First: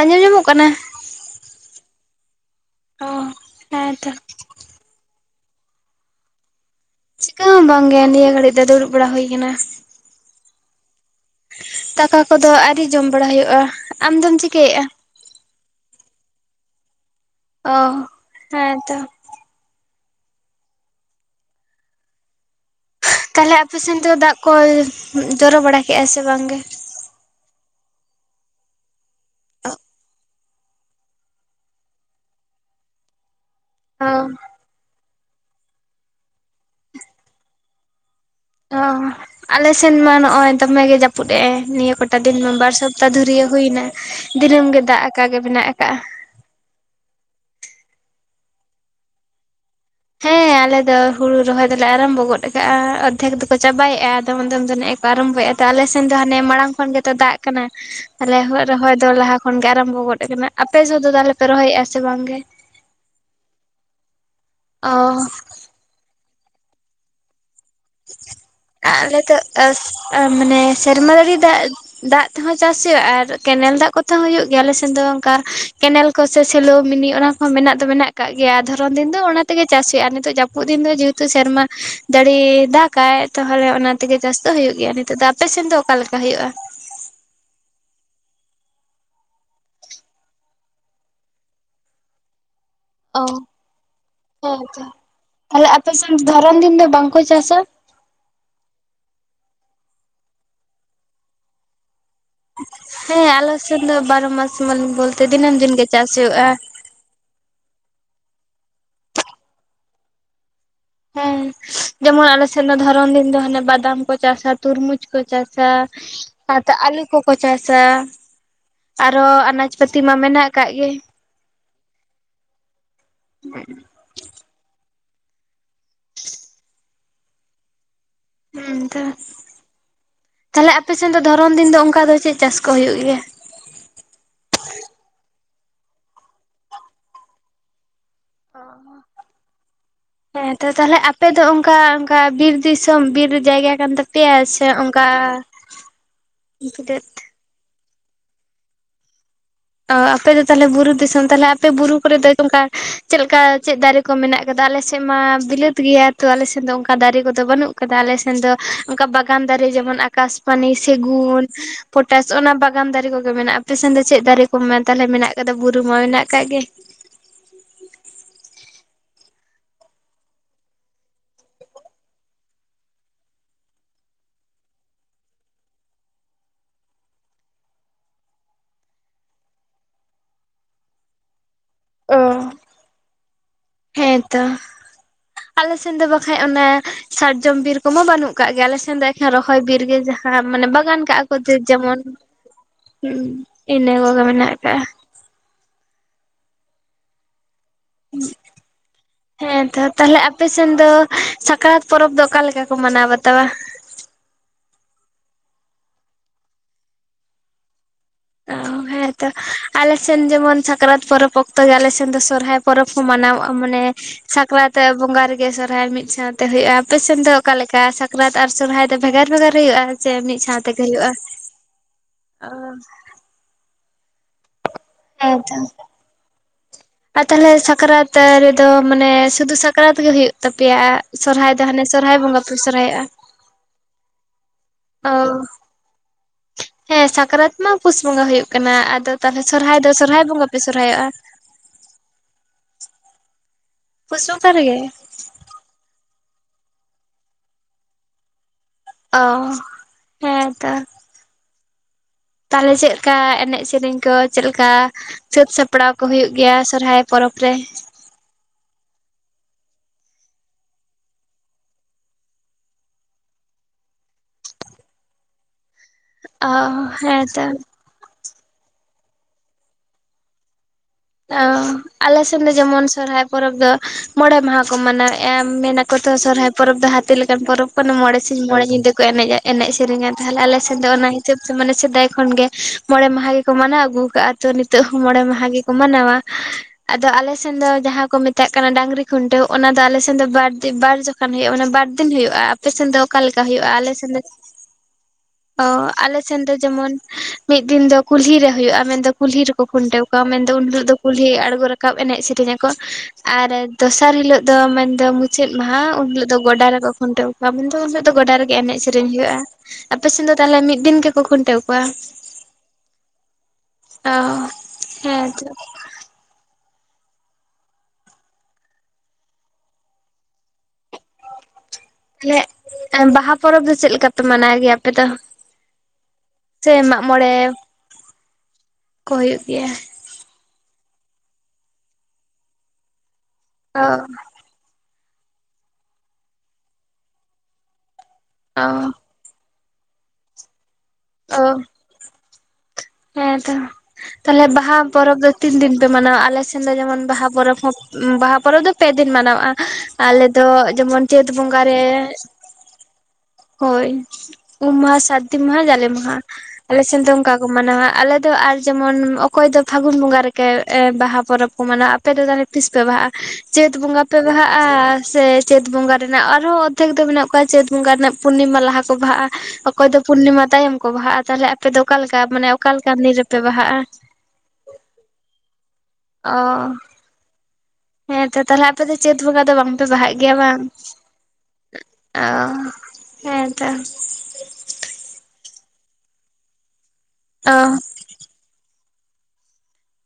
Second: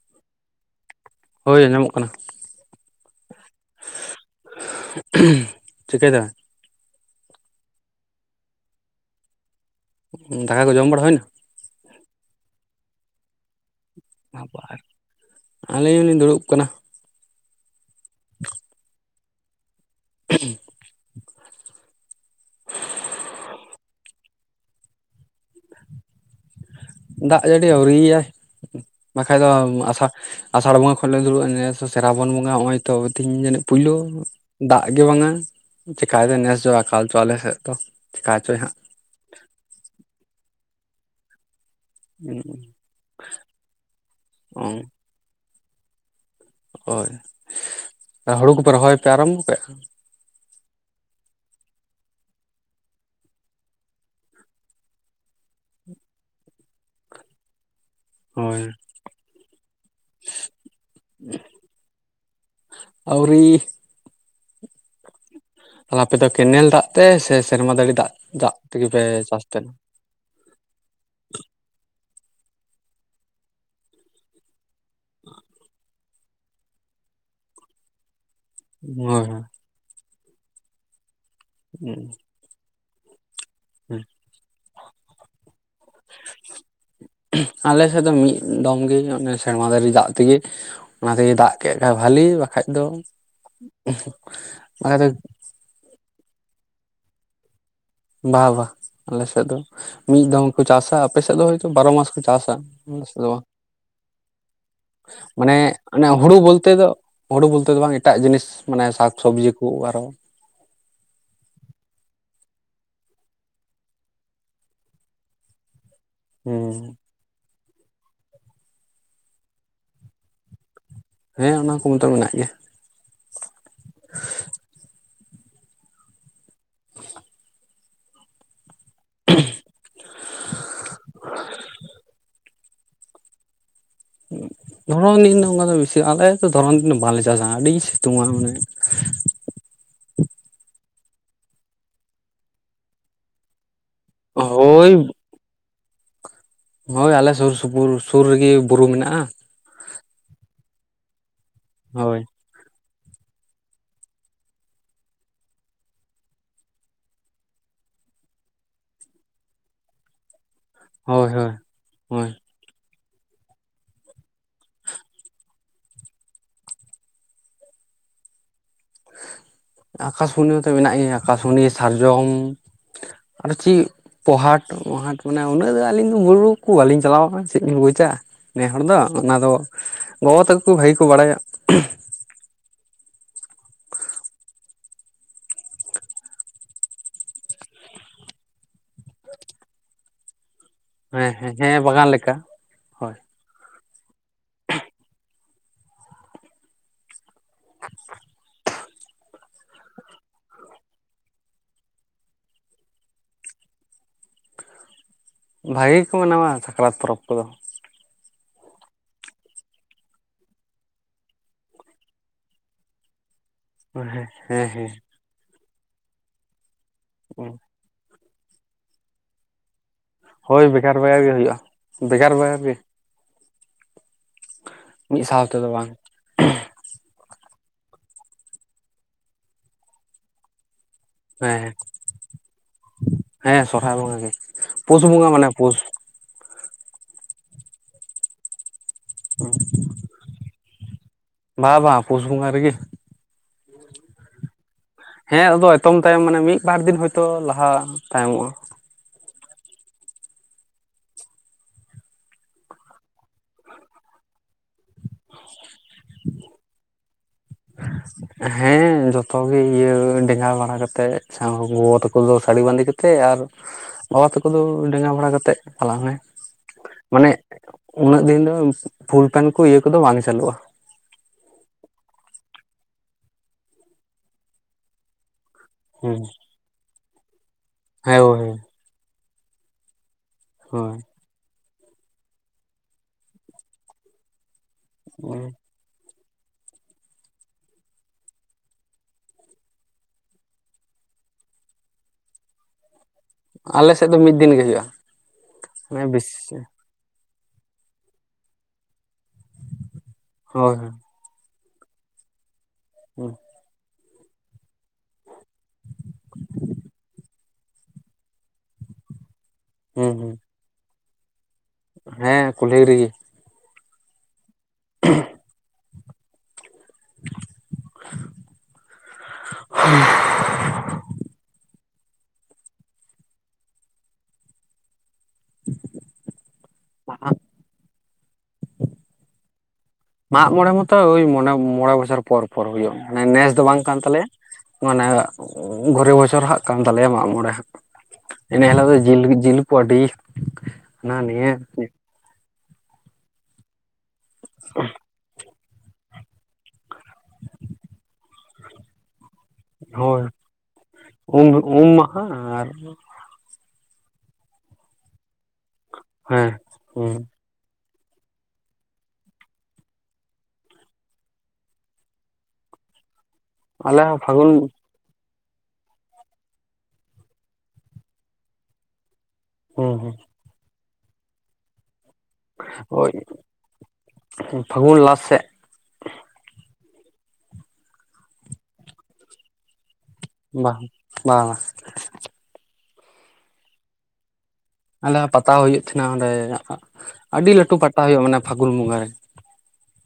ᱟᱡᱚᱢ ᱧᱟᱢᱚᱜ ᱠᱟᱱᱟ᱾ ᱦᱳᱭ ᱧᱟᱢᱚᱜ ᱠᱟᱱᱟ᱾ ᱚ ᱦᱮᱸᱛᱚ [unintelligible] ᱪᱤᱠᱟᱹᱭ ᱮᱫᱟ᱾ ᱪᱤᱠᱠᱟ ᱦᱚᱸ ᱵᱟᱝ ᱜᱮᱭᱟ ᱱᱤᱭᱟᱹ ᱜᱷᱟᱹᱲᱤᱡ ᱫᱚ ᱫᱩᱲᱩᱵ ᱵᱟᱲᱟ ᱦᱩᱭᱟᱱᱟ ᱫᱟᱠᱟ ᱠᱚ ᱡᱚᱢ ᱵᱟᱲᱟ ᱦᱩᱭᱱᱟ? ᱫᱟᱠᱟ ᱠᱚᱫᱚ ᱟᱨᱣᱨᱤ ᱡᱚᱢ ᱵᱟᱲᱟ ᱦᱩᱭᱩᱜᱼᱟ᱾ ᱟᱢᱫᱚᱢ ᱟᱯᱚᱨ ᱟᱨ ᱪᱤᱠᱟᱹᱭᱮᱜᱼᱟ? ᱟᱹᱞᱤᱧ ᱦᱚᱸ ᱞᱤᱧ ᱫᱩᱲᱩᱵ ᱟᱠᱟᱱᱟ᱾ ᱚ ᱦᱮᱸᱛᱚ᱾ [inaudible] ᱛᱟᱦᱚᱞᱮ ᱟᱯᱮ ᱥᱮᱱ ᱛᱮᱫ ᱫᱟᱜ ᱠᱚ ᱡᱚᱨᱚ ᱵᱟᱲᱟ ᱠᱮᱫᱼᱟ ᱥᱮ ᱵᱟᱝ ᱜᱮ? ᱫᱟᱜ ᱡᱟᱹᱲᱤ ᱟᱹᱣᱨᱤᱼᱟ᱾ ᱵᱟᱠᱷᱟᱡ ᱫᱚ ᱟᱥᱟᱲ ᱟᱥᱟᱲ ᱵᱚᱸᱜᱟ ᱠᱷᱚᱱ ᱞᱮ ᱫᱩᱲᱩᱵᱼᱟ ᱥᱮᱨᱟᱵᱚᱱ ᱵᱚᱸᱜᱟ ᱱᱚᱜ ᱚᱚᱭ ᱛᱚ ᱛᱤᱦᱤᱧ ᱡᱟᱹᱱᱤᱡ ᱯᱩᱭᱞᱩ ᱚ ᱫᱟᱜ ᱜᱮ ᱵᱟᱝᱟ ᱪᱮᱠᱟᱛᱮ ᱱᱮᱥ ᱡᱚᱜ ᱟᱠᱟᱠᱟᱞ ᱪᱚ ᱟᱞᱮᱥᱮᱫ ᱫᱚ ᱪᱮᱠᱟ ᱪᱚ ᱚ ᱟᱞᱮ ᱥᱮᱱ ᱢᱟ ᱱᱚᱜᱼᱚᱭ ᱫᱚᱢᱮ ᱜᱮ ᱡᱟᱹᱯᱩᱫ ᱮ ᱮ ᱱᱤᱭᱟᱹ ᱠᱚᱴ ᱥᱟᱯᱛᱟ ᱫᱤᱱ ᱢᱟ ᱵᱟᱨ ᱥᱚᱯᱛᱟᱟᱦ ᱫᱷᱩᱨᱭ ᱦᱩᱭᱱᱟ ᱫᱤᱱᱟᱹᱢ ᱜᱮ ᱫᱟᱜ ᱟᱠᱟ ᱜᱮ ᱢᱮᱱᱟᱜ ᱟᱠᱟᱜᱼᱟ᱾ ᱦᱳᱭ ᱦᱩᱲᱩ ᱠᱚᱯᱮ ᱨᱚᱦᱚᱭ ᱯᱮ ᱟᱨᱟᱢᱵᱚ ᱠᱮᱫᱼᱟ᱾ ᱦᱮᱸ ᱟᱞᱮ ᱫᱚ ᱦᱩᱲᱩ ᱨᱚᱦᱚᱭ ᱫᱚᱞᱮ ᱟᱨᱟᱢᱵᱚ ᱜᱚᱫ ᱟᱠᱟᱜᱼᱟ ᱚᱨᱫᱷᱮᱠ ᱫᱚᱠᱚ ᱪᱟᱵᱟᱭᱮᱫᱼᱟ᱾ ᱟᱫᱚᱢ ᱫᱚ [unintelligible] ᱛᱚ ᱟᱞᱮ ᱥᱮᱱ ᱫᱚ ᱦᱟᱱᱮ ᱢᱟᱲᱟᱝ ᱠᱷᱚᱱ ᱜᱮᱛᱚ ᱫᱟᱜ ᱠᱟᱱᱟ᱾ ᱟᱞᱮ ᱦᱳᱭ ᱦᱚᱸ ᱨᱚᱦᱚᱭ ᱫᱚ ᱞᱟᱦᱟ ᱠᱷᱚᱱ ᱜᱮ ᱟᱨᱟᱢᱵᱚ ᱜᱚᱫ ᱟᱠᱟᱱᱟ᱾ ᱟᱯᱮ ᱥᱮᱫ ᱫᱚ ᱛᱟᱦᱞᱮ ᱯᱮ ᱨᱚᱦᱚᱭᱮᱫ ᱟ ᱥᱮ ᱵᱟᱝᱜᱮ? ᱟᱹᱣᱨᱤᱻ ᱚᱻ ᱟᱯᱮ ᱫᱚ ᱠᱮᱱᱮᱞ ᱫᱟᱜ ᱛᱮ ᱥᱮ ᱥᱮᱨᱢᱟ ᱫᱟᱨᱮ ᱫᱟᱜ ᱫᱟᱜ ᱛᱮᱜᱮᱯᱮ ᱟᱞᱮ ᱫᱚ ᱪᱟᱥ ᱛᱟᱦᱮᱱᱟ᱾ ᱢᱟᱱᱮ ᱥᱮᱨᱢᱟ ᱡᱟᱸᱲᱤ ᱫᱟᱜ ᱫᱟᱜ ᱛᱮᱦᱚᱸ ᱪᱟᱥ ᱦᱩᱭᱩᱜᱼᱟ ᱟᱨ ᱠᱮᱱᱮᱞ ᱫᱟᱜ ᱠᱚᱛᱮ ᱦᱚᱸ ᱦᱩᱭᱩᱜ ᱜᱮᱭᱟ᱾ᱟᱞᱮ ᱫᱚ ᱚᱱᱠᱟ ᱠᱮᱱᱮᱞ ᱠᱚ ᱥᱮ ᱥᱮᱞᱳ ᱢᱤᱱᱤ ᱚᱱᱟ ᱠᱚᱦᱚᱸ ᱢᱮᱱᱟᱜ ᱫᱚ ᱢᱮᱱᱟᱜ ᱠᱟᱜ ᱜᱮᱭᱟ᱾ ᱫᱷᱚᱨᱚᱱ ᱫᱤᱱ ᱫᱚ ᱦᱳᱭ ᱚᱱᱟᱛᱮᱜᱮ ᱪᱟᱥ ᱦᱩᱭᱩᱜᱼᱟ, ᱱᱤᱛᱚᱜ ᱡᱟᱹᱯᱩᱫ ᱫᱤᱱ ᱫᱚ ᱡᱮᱦᱮᱛᱩ ᱥᱮᱨᱢᱟ ᱡᱟᱹᱲᱤ ᱠᱷᱟᱡ ᱛᱟᱦᱚᱞᱮ ᱚᱱᱟ ᱦᱳᱭ ᱛᱮᱜᱮ ᱪᱟᱥ ᱫᱚ ᱦᱩᱭᱩᱜ ᱜᱮᱭᱟ᱾ ᱱᱤᱛᱚᱜ ᱫᱚ ᱟᱯᱮᱥᱮᱱ ᱫᱚ ᱚᱠᱟᱞᱮ ᱞᱮᱠᱟ ᱦᱩᱭᱩᱜᱼᱟ? ᱟᱞᱮ ᱥᱮᱫ ᱫᱚ ᱢᱤᱫ ᱫᱚᱢ ᱜᱮ ᱦᱩᱭᱩᱜ-ᱟ ᱥᱮᱨᱢᱟ ᱡᱟᱹᱲᱤ ᱫᱟᱜ ᱛᱮᱜᱤ᱾ ᱚᱱᱟ ᱛᱮᱜᱮ ᱫᱟᱜ ᱠᱮᱫ ᱠᱷᱟᱱ ᱵᱷᱟᱹᱞᱤ᱾ ᱵᱟᱠᱷᱟᱡ ᱫᱚ ᱚ ᱦᱮᱸ ᱛᱚ ᱵᱟᱠᱷᱟᱡ ᱫᱚ ᱛᱟᱦᱚᱞᱮ ᱟᱯᱮ ᱥᱮᱫ ᱫᱷᱚᱨᱚᱢ ᱫᱤᱱ ᱫᱚ ᱵᱟᱝᱠᱚ ᱪᱟᱥ? ᱵᱟ ᱵᱟ ᱟᱞᱮᱥᱮᱫ ᱫᱚ ᱢᱤᱫ ᱫᱚᱢ ᱠᱚ ᱪᱟᱥᱟ᱾ ᱟᱯᱮᱥᱮᱫ ᱫᱚ ᱦᱚᱭᱛᱚ ᱵᱟᱨᱚ ᱢᱟᱥ ᱪᱟᱥᱟ ᱦᱮᱸ ᱫᱚ ᱟᱞᱮ ᱥᱮᱱ ᱫᱚ ᱵᱟᱨᱚ ᱢᱟᱥ ᱵᱚᱞᱛᱮ ᱫᱤᱱᱟᱹᱢ ᱢᱟᱱᱮ ᱫᱤᱱ ᱜᱮ ᱚᱱᱮ ᱪᱟᱥ ᱦᱩᱲᱩ ᱦᱩᱭᱩᱜᱼᱟ᱾ ᱵᱚᱞᱛᱮ ᱫᱚ ᱦᱩᱲᱩ ᱵᱚᱞᱛᱮ ᱫᱚ ᱵᱟᱝ ᱮᱴᱟᱜ ᱡᱤᱱᱤᱥ ᱢᱟᱱᱮ ᱥᱟᱠᱥᱚᱵᱽᱡᱤ ᱠᱚ ᱟᱨᱚ ᱦᱮᱸ [inaudible] ᱡᱮᱢᱚᱱ ᱟᱞᱮ ᱥᱮᱫ ᱫᱚ ᱫᱷᱚᱨᱚᱱ ᱫᱤᱱ ᱫᱚ ᱦᱟᱱᱮ ᱵᱟᱫᱟᱢ ᱠᱚ ᱪᱟᱥᱟ ᱛᱩᱨᱢᱩᱡᱽ ᱠᱚ ᱪᱟᱥᱟ᱾ ᱥᱟᱶᱛᱮ ᱦᱩᱸ ᱟᱹᱞᱩ ᱠᱚᱠᱚ ᱪᱟᱥᱟ ᱟᱨᱚ ᱟᱱᱟᱡᱽ ᱯᱟᱹᱛᱤ ᱢᱟ ᱢᱮᱱᱟᱜ ᱟᱠᱟᱫ ᱜᱮ᱾ ᱦᱮᱸ ᱚᱱᱟ ᱠᱚ ᱢᱚ ᱛᱚ ᱢᱮᱱᱟᱜ ᱜᱮ᱾ ᱢᱮᱫ ᱦᱮᱸ ᱛᱚ ᱛᱟᱦᱞᱮ ᱟᱯᱮᱥᱮᱱ ᱫᱚ ᱫᱷᱚᱨᱚᱱ ᱫᱤᱱ ᱫᱚ ᱚᱱᱠᱟ ᱫᱚ ᱪᱮᱫ ᱪᱟᱥ ᱠᱚ ᱦᱩᱭᱩᱜ ᱜᱮᱭᱟ? ᱫᱷᱚᱨᱚᱢ ᱫᱤᱱ ᱫᱚ ᱚᱱᱠᱟ ᱫᱚ ᱵᱮᱥᱤ ᱟᱞᱮ ᱫᱷᱚᱨᱚᱢ ᱫᱤᱱ ᱫᱚ ᱵᱟᱞᱮ ᱪᱟᱥᱟ ᱟᱹᱰᱤ ᱥᱤᱛᱩᱝᱼᱟ? ᱢᱟᱱᱮ ᱦᱮᱸ ᱛᱚ ᱛᱟᱦᱚᱞᱮ ᱟᱯᱮ ᱫᱚ ᱚᱱᱠᱟ ᱚᱱᱠᱟ ᱵᱤᱨ ᱫᱤᱥᱚᱢ ᱵᱤᱨ ᱡᱟᱭᱜᱟ ᱠᱟᱱ ᱛᱟᱯᱮ ᱯᱮᱭᱟ ᱪᱮ ᱦᱳᱭ ᱚᱱᱠᱟ ᱵᱤᱞᱟᱹᱛ ᱦᱳᱭ ᱟᱞᱮ ᱥᱩᱨ ᱥᱩᱯᱩᱨ ᱥᱩᱨ ᱨᱮᱜᱮ ᱵᱩᱨᱩ ᱢᱮᱱᱟᱜᱼᱟ᱾ ᱚ ᱟᱯᱮ ᱫᱚ ᱛᱟᱦᱚᱞᱮ ᱵᱩᱨᱩ ᱫᱤᱥᱚᱢ ᱛᱟᱦᱞᱮ ᱟᱯᱮ ᱵᱩᱨᱩ ᱠᱚᱨᱮ ᱦᱳᱭ ᱫᱚ ᱚᱱᱠᱟ ᱪᱮᱫ ᱞᱮᱠᱟ ᱪᱮᱫ ᱫᱟᱨᱮ ᱠᱚ ᱢᱮᱱᱟᱜ ᱟᱠᱟᱫᱟ? ᱟᱞᱮ ᱥᱮᱫ ᱢᱟ ᱵᱤᱞᱟᱹᱛ ᱜᱮᱭᱟ ᱛᱚ ᱟᱞᱮ ᱥᱮᱫ ᱫᱚ ᱚᱱᱠᱟ ᱫᱟᱨᱮ ᱠᱚᱫᱚ ᱵᱟᱹᱱᱩᱜ ᱟᱠᱟ ᱚᱱᱠᱟ ᱟᱞᱮ ᱥᱮᱱ ᱫᱚ ᱚᱱᱠᱟ ᱵᱟᱜᱟᱱ ᱫᱟᱨᱮ ᱡᱮᱢᱚᱱ ᱟᱠᱟᱥᱯᱟᱱᱤ᱾ ᱦᱳᱭ ᱥᱮᱜᱩᱱ ᱦᱳᱭ ᱦᱳᱭ ᱯᱚᱴᱟᱥ ᱚᱱᱟ ᱵᱟᱜᱟᱱ ᱫᱟᱨᱮ ᱠᱚᱜᱮ ᱢᱮᱱᱟᱜᱼᱟ᱾ ᱟᱯᱮ ᱥᱮᱱ ᱫᱚ ᱪᱮᱫ ᱫᱟᱨᱮ? ᱫᱚᱢᱮ ᱛᱟᱦᱚᱞᱮ ᱢᱮᱱᱟᱜ ᱟᱠᱟᱫᱟ ᱵᱩᱨᱩ ᱢᱟ ᱢᱮᱱᱟᱜ ᱟᱠᱟᱫ ᱜᱮ᱾ ᱟᱠᱟᱥᱢᱩᱱᱤ ᱢᱟᱛᱚ ᱢᱮᱱᱟᱜ ᱜᱮ ᱟᱠᱟᱥᱢᱩᱱᱤ ᱥᱟᱨᱡᱚᱢ ᱟᱨᱚ ᱪᱮᱫ? ᱯᱳᱦᱟᱴ ᱯᱳᱦᱟᱴ ᱢᱟᱱᱮ ᱩᱱᱟᱹᱜ ᱫᱚ ᱟᱹᱞᱤᱧ ᱫᱚ ᱵᱩᱨᱩ ᱠᱚ ᱵᱟᱟᱹᱞᱤᱧ ᱪᱟᱞᱟᱣᱟ ᱪᱮᱫ ᱞᱤᱧ ᱵᱩᱡᱟ? ᱱᱮ ᱦᱚᱲ ᱫᱚ ᱚᱱᱟ ᱫᱚ ᱜᱚᱜᱚ ᱛᱟᱠᱚ ᱠᱚ ᱵᱷᱟᱹᱜᱤ ᱠᱚ ᱵᱟᱲᱟᱭᱟ᱾ [inaudible] ᱦᱮᱸᱛᱚ [inaudible] ᱟᱞᱮᱥᱮᱱ ᱫᱚ ᱵᱟᱠᱟᱡ ᱚᱱᱟ ᱥᱟᱨᱡᱚᱢ ᱵᱤᱨ ᱠᱚᱢᱟ ᱵᱟᱹᱱᱩᱜ ᱠᱟᱜ ᱜᱮᱭᱟ᱾ ᱟᱞᱮᱥᱮᱱ ᱫᱚ ᱮᱠᱷᱟᱱ ᱨᱚᱦᱚᱭ ᱵᱤᱨ ᱜᱮ᱾ ᱡᱟᱦᱟᱸ ᱢᱟᱱᱮ ᱵᱟᱠ ᱜᱟᱱ ᱠᱟᱜ ᱦᱮᱸ ᱦᱮᱸ ᱠᱚ ᱦᱮᱸ ᱡᱮᱢᱚᱱ ᱵᱟᱜᱟᱱ ᱞᱮᱠᱟ ᱦᱳᱭ ᱤᱱᱟᱹ ᱠᱚᱜᱮ ᱢᱮᱱᱟᱜ ᱟᱠᱟᱜ-ᱟ᱾ [unintelligible] ᱦᱮᱸ ᱛᱚ ᱛᱟᱦᱚᱞᱮ ᱟᱯᱮᱥᱮᱱ ᱫᱚ ᱥᱟᱠᱨᱟᱛ ᱯᱚᱨᱚᱵᱽ ᱫᱚ ᱚᱠᱟᱞᱮ ᱞᱮᱠᱟ ᱠᱚ ᱢᱟᱱᱟᱣ ᱵᱟᱛᱟᱣᱟ? ᱵᱷᱟᱹᱜᱮ ᱜᱮ ᱠᱚ ᱢᱟᱱᱟᱣᱟ ᱥᱟᱠᱨᱟᱛ ᱯᱚᱨᱚᱵᱽ ᱠᱚᱫᱚ᱾ ᱚ ᱦᱮᱸᱛᱚ ᱟᱞᱮ ᱥᱮᱱ ᱡᱮᱢᱚᱱ ᱥᱟᱠᱨᱟᱛ ᱯᱚᱨᱚᱵ ᱚᱠᱛᱚ ᱜᱮ ᱟᱞᱮ ᱥᱮᱱ ᱫᱚ ᱥᱚᱨᱦᱟᱭ ᱯᱚᱨᱚᱵᱽ ᱠᱚ ᱢᱟᱱᱟᱣᱟᱼᱟ᱾ ᱢᱟᱱᱮ ᱦᱮᱸ ᱦᱮᱸ ᱥᱟᱠᱨᱟᱛ ᱦᱮᱸ ᱵᱚᱸᱜᱟ ᱨᱮᱜᱮ ᱥᱚᱨᱦᱟᱭ ᱢᱤᱫ ᱥᱟᱶ ᱛᱮ ᱦᱩᱭᱩᱜᱼᱟ, ᱟᱯᱮᱥᱮᱱ ᱫᱚ ᱚᱠᱟ ᱞᱮᱠᱟ ᱥᱟᱠᱨᱟᱛ ᱟᱨ ᱥᱚᱨᱦᱟᱭ ᱫᱚ ᱵᱷᱮᱜᱟᱨ ᱵᱷᱮᱜᱟᱨ ᱦᱩᱭᱩᱜᱼᱟ? ᱪᱮ ᱢᱤᱫ ᱥᱟᱶ ᱦᱳᱭ ᱛᱮᱜᱮ ᱵᱷᱮᱜᱟᱨ ᱦᱩᱭᱩᱜᱼᱟ? ᱵᱷᱮᱜᱟᱨ ᱜᱮ ᱵᱷᱮᱜᱟᱨ ᱚᱻ ᱵᱷᱮᱜᱟᱨ ᱜᱮ ᱢᱤᱫ ᱥᱟᱶᱛᱮ ᱦᱮᱸᱛᱚ ᱫᱚ ᱵᱟᱝ ᱟᱨ ᱛᱟᱦᱚᱞᱮ ᱥᱟᱠᱨᱟᱛ ᱨᱮᱫᱚ ᱢᱟᱱᱮ ᱥᱩᱫᱷᱩ ᱥᱟᱠᱨᱟᱛ ᱜᱮ ᱦᱩᱭᱩᱜ ᱛᱟᱯᱮᱭᱟ? ᱥᱚᱨᱦᱟᱭ ᱫᱚ ᱦᱮᱸ ᱦᱟᱱᱮ ᱥᱚᱨᱦᱟᱭ ᱵᱚᱸᱜᱟ ᱯᱮ ᱥᱚᱨᱦᱟᱭᱚᱜᱼᱟ ᱦᱮᱸ ᱥᱚᱨᱦᱟᱭ ᱵᱚᱸᱜᱟ ᱜᱮ᱾ ᱯᱩᱥ ᱚ ᱵᱚᱸᱜᱟ ᱢᱟᱱᱮ ᱯᱩᱥ ᱦᱮᱸ ᱥᱟᱠᱨᱟᱛ ᱢᱟ ᱯᱩᱥ ᱵᱚᱸᱜᱟ ᱦᱩᱭᱩᱜ ᱠᱟᱱᱟ᱾ ᱟᱫ ᱛᱚ ᱛᱟᱦᱚᱞᱮ ᱥᱚᱨᱦᱟᱭ ᱫᱚ ᱥᱚᱨᱦᱟᱭ ᱵᱚᱸᱜᱟ ᱯᱮ ᱥᱚᱨᱦᱟᱭ ᱚᱜᱼᱟ ᱵᱟᱝ ᱵᱟᱝ ᱯᱩᱥ ᱵᱚᱸᱜᱟ ᱨᱮᱜᱮ ᱯᱩᱸᱥ ᱵᱚᱸᱜᱟ ᱨᱮᱜᱮ ᱦᱮᱸ ᱟᱫᱚ ᱮᱛᱚᱢ ᱛᱟᱭᱚᱢ ᱢᱟᱱᱮ ᱢᱤᱫ ᱵᱟᱨ ᱫᱤᱱ ᱦᱚᱭᱛᱚ ᱞᱟᱦᱟ ᱛᱟᱭᱚᱢᱚᱜᱼᱟ᱾ ᱚ ᱦᱮᱸ ᱛᱚ ᱛᱟᱦᱚᱞᱮ ᱪᱮᱫ ᱠᱟ ᱮᱱᱮᱡ ᱥᱮᱨᱮᱧ ᱠᱚ ᱪᱮᱫ ᱞᱮᱠᱟ ᱥᱟᱹᱛ ᱥᱟᱯᱲᱟᱣ? ᱠᱚ ᱦᱩᱭᱩᱜ ᱜᱮᱭᱟ ᱥᱚᱨᱦᱟᱭ ᱯᱚᱨᱚᱵᱽ ᱨᱮ [inaudible] ᱦᱮᱸ ᱡᱚᱛᱚᱜ ᱜᱮ ᱤᱭᱟᱹ ᱰᱮᱸᱜᱟ ᱵᱟᱲᱟ ᱠᱟᱛᱮᱫ ᱥᱮ ᱜᱚᱜᱚ ᱛᱟᱠᱚ ᱫᱚ ᱥᱟᱹᱲᱤ ᱵᱟᱸᱫᱮ ᱠᱟᱛᱮᱫ ᱟᱨ ᱵᱟᱵᱟ ᱛᱟᱠᱚ ᱫᱚ ᱰᱮᱸᱜᱟ ᱵᱟᱷᱟᱲᱟ ᱠᱟᱛᱮᱫ᱾ ᱦᱟᱞᱟᱝ ᱢᱮ ᱚ ᱢᱟᱱᱮ ᱦᱮᱸᱛᱚ ᱩᱱᱟᱹᱜ ᱫᱤᱱ ᱫᱚ ᱯᱷᱩᱞ ᱯᱮᱱᱴ ᱠᱚ ᱤᱭᱟᱹ ᱠᱚᱫᱚ ᱵᱟᱝ ᱪᱟᱞᱩᱜᱼᱟ ᱟᱞᱮ ᱥᱮᱫ ᱫᱚ ᱡᱮᱢᱚᱱ ᱥᱚᱨᱦᱟᱭ ᱯᱚᱨᱚᱵᱽ ᱫᱚ ᱢᱚᱬᱮ ᱢᱟᱦᱟ ᱠᱚ ᱢᱟᱱᱟᱣᱮᱫᱼᱟ ᱢᱮᱱ ᱟᱠᱚ ᱫᱚ ᱦᱮᱸ ᱥᱚᱨᱦᱟᱭ ᱯᱚᱨᱚᱵᱽ ᱫᱚ ᱦᱟᱹᱛᱤ ᱞᱮᱠᱟᱱ ᱯᱚᱨᱚᱵᱽ ᱠᱟᱱᱟ ᱢᱚᱬᱮ ᱦᱮᱸ ᱥᱤᱧ ᱦᱳᱭ ᱢᱚᱬᱮ ᱧᱤᱫᱟᱹ ᱠᱚ ᱮᱱᱮᱡᱼᱟ ᱮᱱᱮᱡ ᱥᱮᱨᱮᱧᱼᱟ᱾ ᱛᱟᱦᱚᱞᱮ ᱟᱞᱮ ᱥᱮᱱ ᱫᱚ ᱚᱱᱟ ᱦᱤᱥᱟᱹᱵ ᱛᱮ ᱢᱟᱱᱮ ᱥᱮᱫᱟᱭ ᱠᱷᱚᱱ ᱜᱮ ᱢᱚᱬᱮ ᱢᱟᱦᱟ ᱜᱮᱠᱚ ᱢᱟᱱᱟᱣ ᱟᱹᱜᱩ ᱠᱟᱜᱼᱟ᱾ ᱛᱚ ᱱᱤᱛᱚᱜ ᱦᱚᱸ ᱢᱚᱬᱮ ᱦᱳᱭ ᱢᱟᱦᱟ ᱜᱮᱠᱚ ᱢᱟᱱᱟᱣᱟ᱾ ᱟᱫᱚ ᱟᱞᱮ ᱥᱮᱱ ᱫᱚ ᱡᱟᱦᱟᱸ ᱠᱚ ᱢᱮᱛᱟᱜ ᱠᱟᱱᱟ ᱰᱟᱝᱨᱤ ᱠᱷᱩᱱᱴᱟᱹᱣ ᱚᱱᱟ ᱫᱚ ᱟᱞᱮ ᱥᱮᱱ ᱫᱚ ᱵᱟᱲᱛᱤ ᱵᱟᱨ ᱡᱚ ᱦᱩᱭᱩᱜᱼᱟ ᱢᱟᱱᱮ ᱵᱟᱨ ᱫᱤᱱ ᱦᱩᱭᱩᱜᱼᱟ᱾ ᱟᱯᱮ ᱥᱮᱱ ᱫᱚ ᱚᱠᱟ ᱞᱮᱠᱟ ᱦᱩᱭᱩᱜᱼᱟ? ᱟᱞᱮ ᱥᱮᱫ ᱥᱮᱱ ᱫᱚ ᱢᱤᱫ ᱫᱤᱱ ᱜᱮ ᱦᱩᱭᱩᱜᱼᱟ ᱚ ᱢᱟᱱᱮ ᱟᱞᱮ ᱵᱮᱥᱤ ᱥᱮᱱ ᱫᱚ ᱡᱮᱢᱚᱱ ᱢᱤᱫ ᱫᱤᱱ ᱫᱚ ᱠᱩᱞᱦᱤ ᱨᱮ ᱦᱩᱭᱩᱜᱼᱟ ᱢᱮᱱ ᱫᱚ ᱠᱩᱞᱦᱤ ᱨᱮᱠᱚ ᱠᱷᱩᱱᱴᱟᱹᱣ ᱠᱚᱣᱟ ᱢᱮᱱ ᱫᱚ ᱩᱱ ᱦᱳᱭ ᱦᱤᱞᱳᱜ ᱦᱳᱭ ᱫᱚ ᱠᱩᱞ ᱛᱷᱮ ᱟᱲᱜᱳ ᱨᱟᱠᱟᱵ ᱮᱱᱮᱡ ᱥᱮᱨᱮᱧ ᱟᱠᱚ ᱦᱩᱸ ᱟᱨ ᱫᱚᱥᱟᱨ ᱦᱤᱞᱳᱜ ᱫᱚ ᱢᱮᱱ ᱫᱚ ᱢᱩᱪᱟᱹᱫ ᱢᱟᱦᱟ ᱩᱱ ᱦᱤᱞᱳᱜ ᱫᱚ ᱜᱚᱰᱟ ᱨᱮᱠᱚ ᱠᱷᱩᱱᱴᱟᱹᱣ ᱠᱚᱣᱟ ᱢᱮᱱ ᱫᱚ ᱩᱱ ᱦᱤᱞᱳᱜ ᱫᱚ ᱜᱚᱰᱟ ᱨᱮ ᱮᱱᱮᱡ ᱥᱮᱨᱮᱧ ᱦᱩᱭᱩᱜᱼᱟ᱾ ᱟᱯᱮ ᱥᱮᱱ ᱫᱚ ᱦᱩᱸ ᱛᱟᱦᱚᱞᱮ ᱢᱤᱫ ᱫᱤᱱ ᱜᱮᱠᱚ ᱠᱷᱩᱱᱴᱟᱹᱣ ᱠᱚᱣᱟ? ᱦᱮᱸ ᱠᱩᱞᱦᱤ ᱨᱮᱜᱮ ᱚ ᱦᱮᱸ᱾ ᱛᱚ [inaudible] [inaudible] ᱦᱮᱸᱜ ᱵᱟᱦᱟ ᱯᱚᱨᱚᱵᱽ ᱫᱚ ᱪᱮᱫ ᱞᱮᱠᱟ ᱯᱮ ᱢᱟᱱᱟᱣ ᱜᱮᱭᱟ ᱟᱯᱮ ᱫᱚ? ᱥᱮ ᱢᱟᱜᱼᱢᱚᱬᱮ ᱠᱚ ᱦᱩᱭᱩᱜ ᱜᱮᱭᱟ? ᱢᱟᱜ ᱢᱚᱬᱮ ᱢᱚᱛᱚ ᱳᱭ ᱢᱚᱱᱮ ᱢᱚᱬᱮ ᱵᱚᱪᱷᱚᱨ ᱯᱚᱨ ᱯᱚᱨ ᱦᱩᱭᱩᱜ ᱢᱟᱱᱮ ᱱᱮᱥ ᱫᱚ ᱵᱟᱝ ᱚ ᱠᱟᱱ ᱛᱟᱞᱮᱭᱟ᱾ ᱢᱟᱱᱮ ᱜᱷᱚᱨᱮ ᱵᱚᱪᱷᱚᱨ ᱦᱟᱸᱜ ᱠᱟᱱ ᱛᱟᱞᱮᱭᱟ ᱢᱟᱜᱼᱢᱚᱬᱮ᱾ ᱮᱱᱟᱹ ᱚ ᱦᱤᱞᱳᱜ ᱫᱚ ᱡᱤᱞ ᱡᱤᱞ ᱠᱚ ᱟᱹᱰᱤ ᱦᱟᱱᱟ ᱚ ᱱᱤᱭᱟᱹ᱾ ᱦᱮᱸ ᱛᱚ ᱛᱟᱦᱚᱞᱮ ᱵᱟᱦᱟ ᱯᱚᱨᱚᱵᱽ ᱫᱚ ᱛᱤᱱ ᱫᱤᱱ ᱯᱮ ᱢᱟᱱᱟᱣᱟ ᱟᱞᱮ ᱥᱮᱱ ᱫᱚ ᱡᱮᱢᱚᱱ ᱵᱟᱦᱟ ᱯᱚᱨᱚᱵᱽ ᱦᱚᱸ ᱵᱟᱦᱟ ᱯᱚᱨᱚᱵᱽ ᱫᱚ ᱯᱮ ᱫᱤᱱ ᱢᱟᱱᱟᱣᱼᱟ᱾ ᱦᱳᱭ ᱟᱞᱮ ᱫᱚ ᱡᱮᱢᱚᱱ ᱪᱟᱹᱛ ᱩᱢ ᱵᱚᱸᱜᱟ ᱨᱮ᱾ ᱩᱢ ᱢᱟᱦᱟ ᱟᱨ ᱦᱳᱭ ᱩᱢ ᱢᱟᱦᱟ ᱥᱟᱹᱨᱫᱤ ᱢᱟᱦᱟ ᱡᱟᱞᱮ ᱢᱟᱦᱟ ᱦᱮᱸ ᱟᱞᱮ ᱥᱮᱱ ᱫᱚ ᱦᱩᱸ ᱚᱱᱠᱟ ᱠᱚ ᱢᱟᱱᱟᱣᱟ ᱟᱞᱮ ᱫᱚ ᱟᱨ ᱡᱮᱢᱚᱱ ᱚᱠᱚᱭ ᱫᱚ ᱯᱷᱟᱹᱜᱩᱱ ᱵᱚᱸᱜᱟ ᱨᱮᱜᱮ ᱮ ᱵᱟᱦᱟ ᱯᱚᱨᱚᱵᱽ ᱠᱚ ᱢᱟᱱᱟᱣᱟ ᱟᱯᱮ ᱫᱚ ᱛᱟᱦᱚᱞᱮ ᱛᱤᱥ ᱯᱮ ᱵᱟᱦᱟᱜᱼᱟ ᱪᱟᱹᱛ ᱟᱞᱮ ᱵᱚᱸᱜᱟ ᱯᱮ ᱦᱚᱸ ᱯᱷᱟᱹᱜᱩᱱ ᱵᱟᱦᱟᱜᱼᱟ ᱥᱮ ᱪᱟᱹᱛ ᱵᱚᱸᱜᱟ ᱨᱮᱱᱟᱜ ᱟᱨᱦᱚᱸ ᱚᱨᱫᱷᱮᱠ ᱫᱚ ᱢᱮᱱᱟᱜ ᱠᱚᱣᱟ ᱪᱟᱹᱛ ᱵᱚᱸᱜᱟ ᱨᱮᱱᱟᱜ ᱯᱩᱨᱱᱤᱢᱟ ᱞᱟᱦᱟ ᱠᱚ ᱵᱟᱦᱟᱜᱼᱟ᱾ ᱚᱠᱚᱭ ᱦᱩᱸ ᱫᱚ ᱦᱩᱸ ᱯᱩᱨᱱᱤᱢᱟ ᱛᱟᱭᱚᱢ ᱠᱚ ᱵᱟᱦᱟᱜᱼᱟ᱾ ᱛᱟᱦᱚᱞᱮ ᱟᱯᱮ ᱫᱚ ᱚᱠᱟ ᱞᱮᱠᱟ ᱢᱟᱱᱮ ᱚᱠᱟ ᱞᱮᱠᱟᱱ ᱳᱭ ᱫᱤᱱ ᱨᱮᱯᱮ ᱵᱟᱦᱟᱜᱼᱟ? ᱯᱷᱟᱹᱜᱩᱱ ᱞᱟᱥ ᱥᱮᱫ᱾ ᱚᱻ ᱦᱮᱸ ᱛᱚ ᱛᱟᱦᱚᱞᱮ ᱟᱯᱮ ᱫᱚ ᱪᱟᱹᱛ ᱵᱚᱸᱜᱟ ᱫᱚ ᱵᱟᱝ ᱯᱮ ᱵᱟᱦᱟᱜ ᱜᱮᱭᱟ ᱵᱟᱝ? ᱚ ᱦᱮᱸ ᱛᱚ᱾ ᱟᱞᱮ ᱦᱚ ᱯᱟᱛᱟ ᱦᱩᱭᱩᱜ ᱛᱟᱸᱦᱮᱱᱟ ᱚᱸᱰᱮ ᱟᱹᱰᱤ ᱚ ᱞᱟᱹᱴᱩ ᱯᱟᱛᱟ ᱦᱩᱭᱩᱜᱼᱟ ᱢᱟᱱᱮ ᱯᱷᱟᱹᱜᱩᱱ ᱵᱚᱸᱜᱟ ᱨᱮ᱾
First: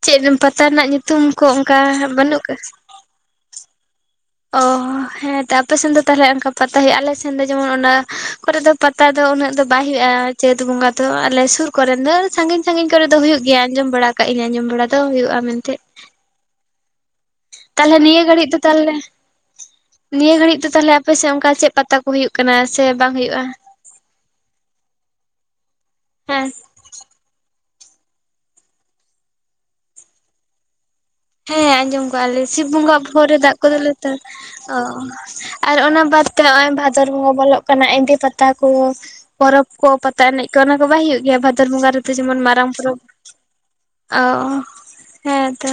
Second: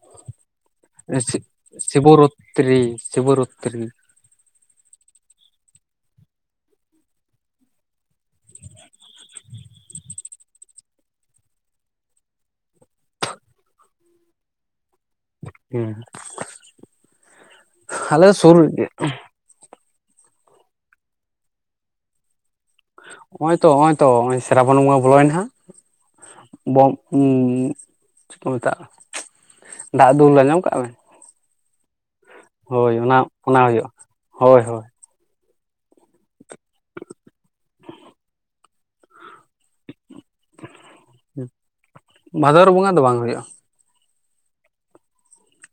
ᱪᱮᱫ ᱯᱟᱛᱟ ᱨᱮᱱᱟᱜ ᱧᱩᱛᱩᱢ ᱥᱤᱜ ᱠᱚ ᱚᱱᱠᱟ ᱵᱟᱹᱱᱩᱜ ᱥᱤᱵᱚᱨᱚᱛᱨᱤ ᱥᱤᱵᱚᱨᱚᱛᱨᱤ᱾ ᱚᱻ ᱦᱮᱸ ᱛᱚ ᱟᱯᱮ ᱥᱮᱱ ᱫᱚ ᱛᱟᱦᱚᱞᱮ ᱚᱱᱠᱟ ᱯᱟᱛᱟ ᱦᱩᱭᱩᱜᱼᱟ ᱟᱞᱮ ᱥᱮᱱ ᱫᱚ ᱡᱮᱢᱚᱱ ᱚᱱᱟ ᱠᱚᱨᱮ ᱫᱚ ᱯᱟᱛᱟ ᱫᱚ ᱩᱱᱟᱹᱜ ᱫᱚ ᱵᱟᱭ ᱦᱩᱭᱩᱜᱼᱟ᱾ ᱪᱟᱹᱛ ᱵᱚᱸᱜᱟ ᱫᱚ ᱟᱞᱮ ᱥᱩᱨ ᱠᱚᱨᱮᱱ ᱫᱚ ᱥᱟᱺᱜᱤᱧ ᱥᱟᱺᱜᱤᱧ ᱠᱚᱨᱮ ᱫᱚ ᱦᱩᱭᱩᱜ ᱜᱮᱭᱟ ᱟᱸᱡᱚᱢ ᱵᱟᱲᱟ ᱟᱠᱟᱫ ᱤᱧ ᱟᱸᱡᱚᱢ ᱵᱟᱲᱟ ᱫᱚ ᱦᱩᱭᱩᱜᱼᱟ ᱢᱮᱱ ᱛᱮ᱾ [inaudible] ᱛᱟᱦᱚᱞᱮ ᱱᱤᱭᱟᱹ ᱟᱞᱮ ᱜᱷᱟᱹᱲᱤᱡ ᱥᱩᱨ ᱫᱚ ᱨᱮᱜᱮ ᱛᱟᱦᱚᱞᱮ ᱱᱤᱭᱟᱹ ᱜᱷᱟᱹᱲᱤᱡ ᱫᱚ ᱛᱟᱦᱚᱞᱮ ᱟᱯᱮ ᱥᱮᱫ ᱚᱱᱠᱟ ᱪᱮᱫ ᱯᱟᱛᱟ ᱦᱩᱭᱩᱜ ᱠᱟᱱᱟ? ᱥᱮ ᱵᱟᱝ ᱦᱩᱭᱩᱜᱼᱟ ᱦᱚᱸᱜᱼᱚᱭ ᱛᱚ ᱱᱚᱜᱼᱚᱭ ᱛᱚ ᱱᱚᱜᱼᱚᱭ ᱥᱨᱟᱵᱚᱱ ᱵᱚᱸᱜᱟ ᱵᱚᱞᱚᱭᱮᱱᱟ ᱦᱟᱸᱜ ᱦᱮᱸ ᱦᱩᱸ ᱪᱮᱫ ᱠᱚ ᱢᱮᱛᱟᱜᱼᱟ ᱫᱟᱜ ᱫᱩᱞ ᱟᱸᱡᱚᱢ ᱠᱟᱜ ᱵᱮᱱ? ᱦᱮᱸ ᱟᱸᱡᱚᱢ ᱠᱚᱜᱼᱟ ᱞᱮ ᱥᱤᱵ ᱦᱳᱭ ᱵᱚᱸᱜᱟ ᱚᱱᱟ ᱵᱚᱦᱚᱜ ᱨᱮ ᱫᱟᱜ ᱚᱱᱟ ᱠᱚ ᱫᱩᱞ ᱦᱩᱭᱩᱜᱼᱟ ᱟᱠᱚ ᱛᱚ᱾ ᱦᱳᱭ ᱚᱻ ᱦᱳᱭ ᱟᱨ ᱚᱱᱟ ᱵᱟᱫᱛᱮ ᱱᱚᱜᱼᱚᱭ ᱵᱷᱟᱫᱚᱨ ᱵᱚᱸᱜᱟ ᱵᱚᱞᱚᱜ ᱠᱟᱱᱟ ᱮᱸᱫᱤ ᱯᱟᱛᱟ ᱠᱚ ᱯᱚᱨᱚᱵᱽ ᱠᱚ ᱯᱟᱛᱟ ᱮᱱᱮᱡ ᱠᱚ ᱚᱱᱟ ᱠᱚ ᱵᱟᱭ ᱦᱩᱭᱩᱜᱼᱟ? ᱜᱮᱭᱟ ᱵᱷᱟᱫᱚᱨ ᱵᱚᱸᱜᱟ ᱨᱮᱫᱚ ᱡᱮᱢᱚᱱ ᱵᱷᱟᱫᱚᱨ ᱢᱟᱨᱟᱝ ᱵᱚᱸᱜᱟ ᱯᱚᱨᱚᱵᱽ ᱫᱚ ᱵᱟᱝ ᱦᱩᱭᱩᱜᱼᱟ ᱚ ᱦᱮᱸ ᱛᱚ᱾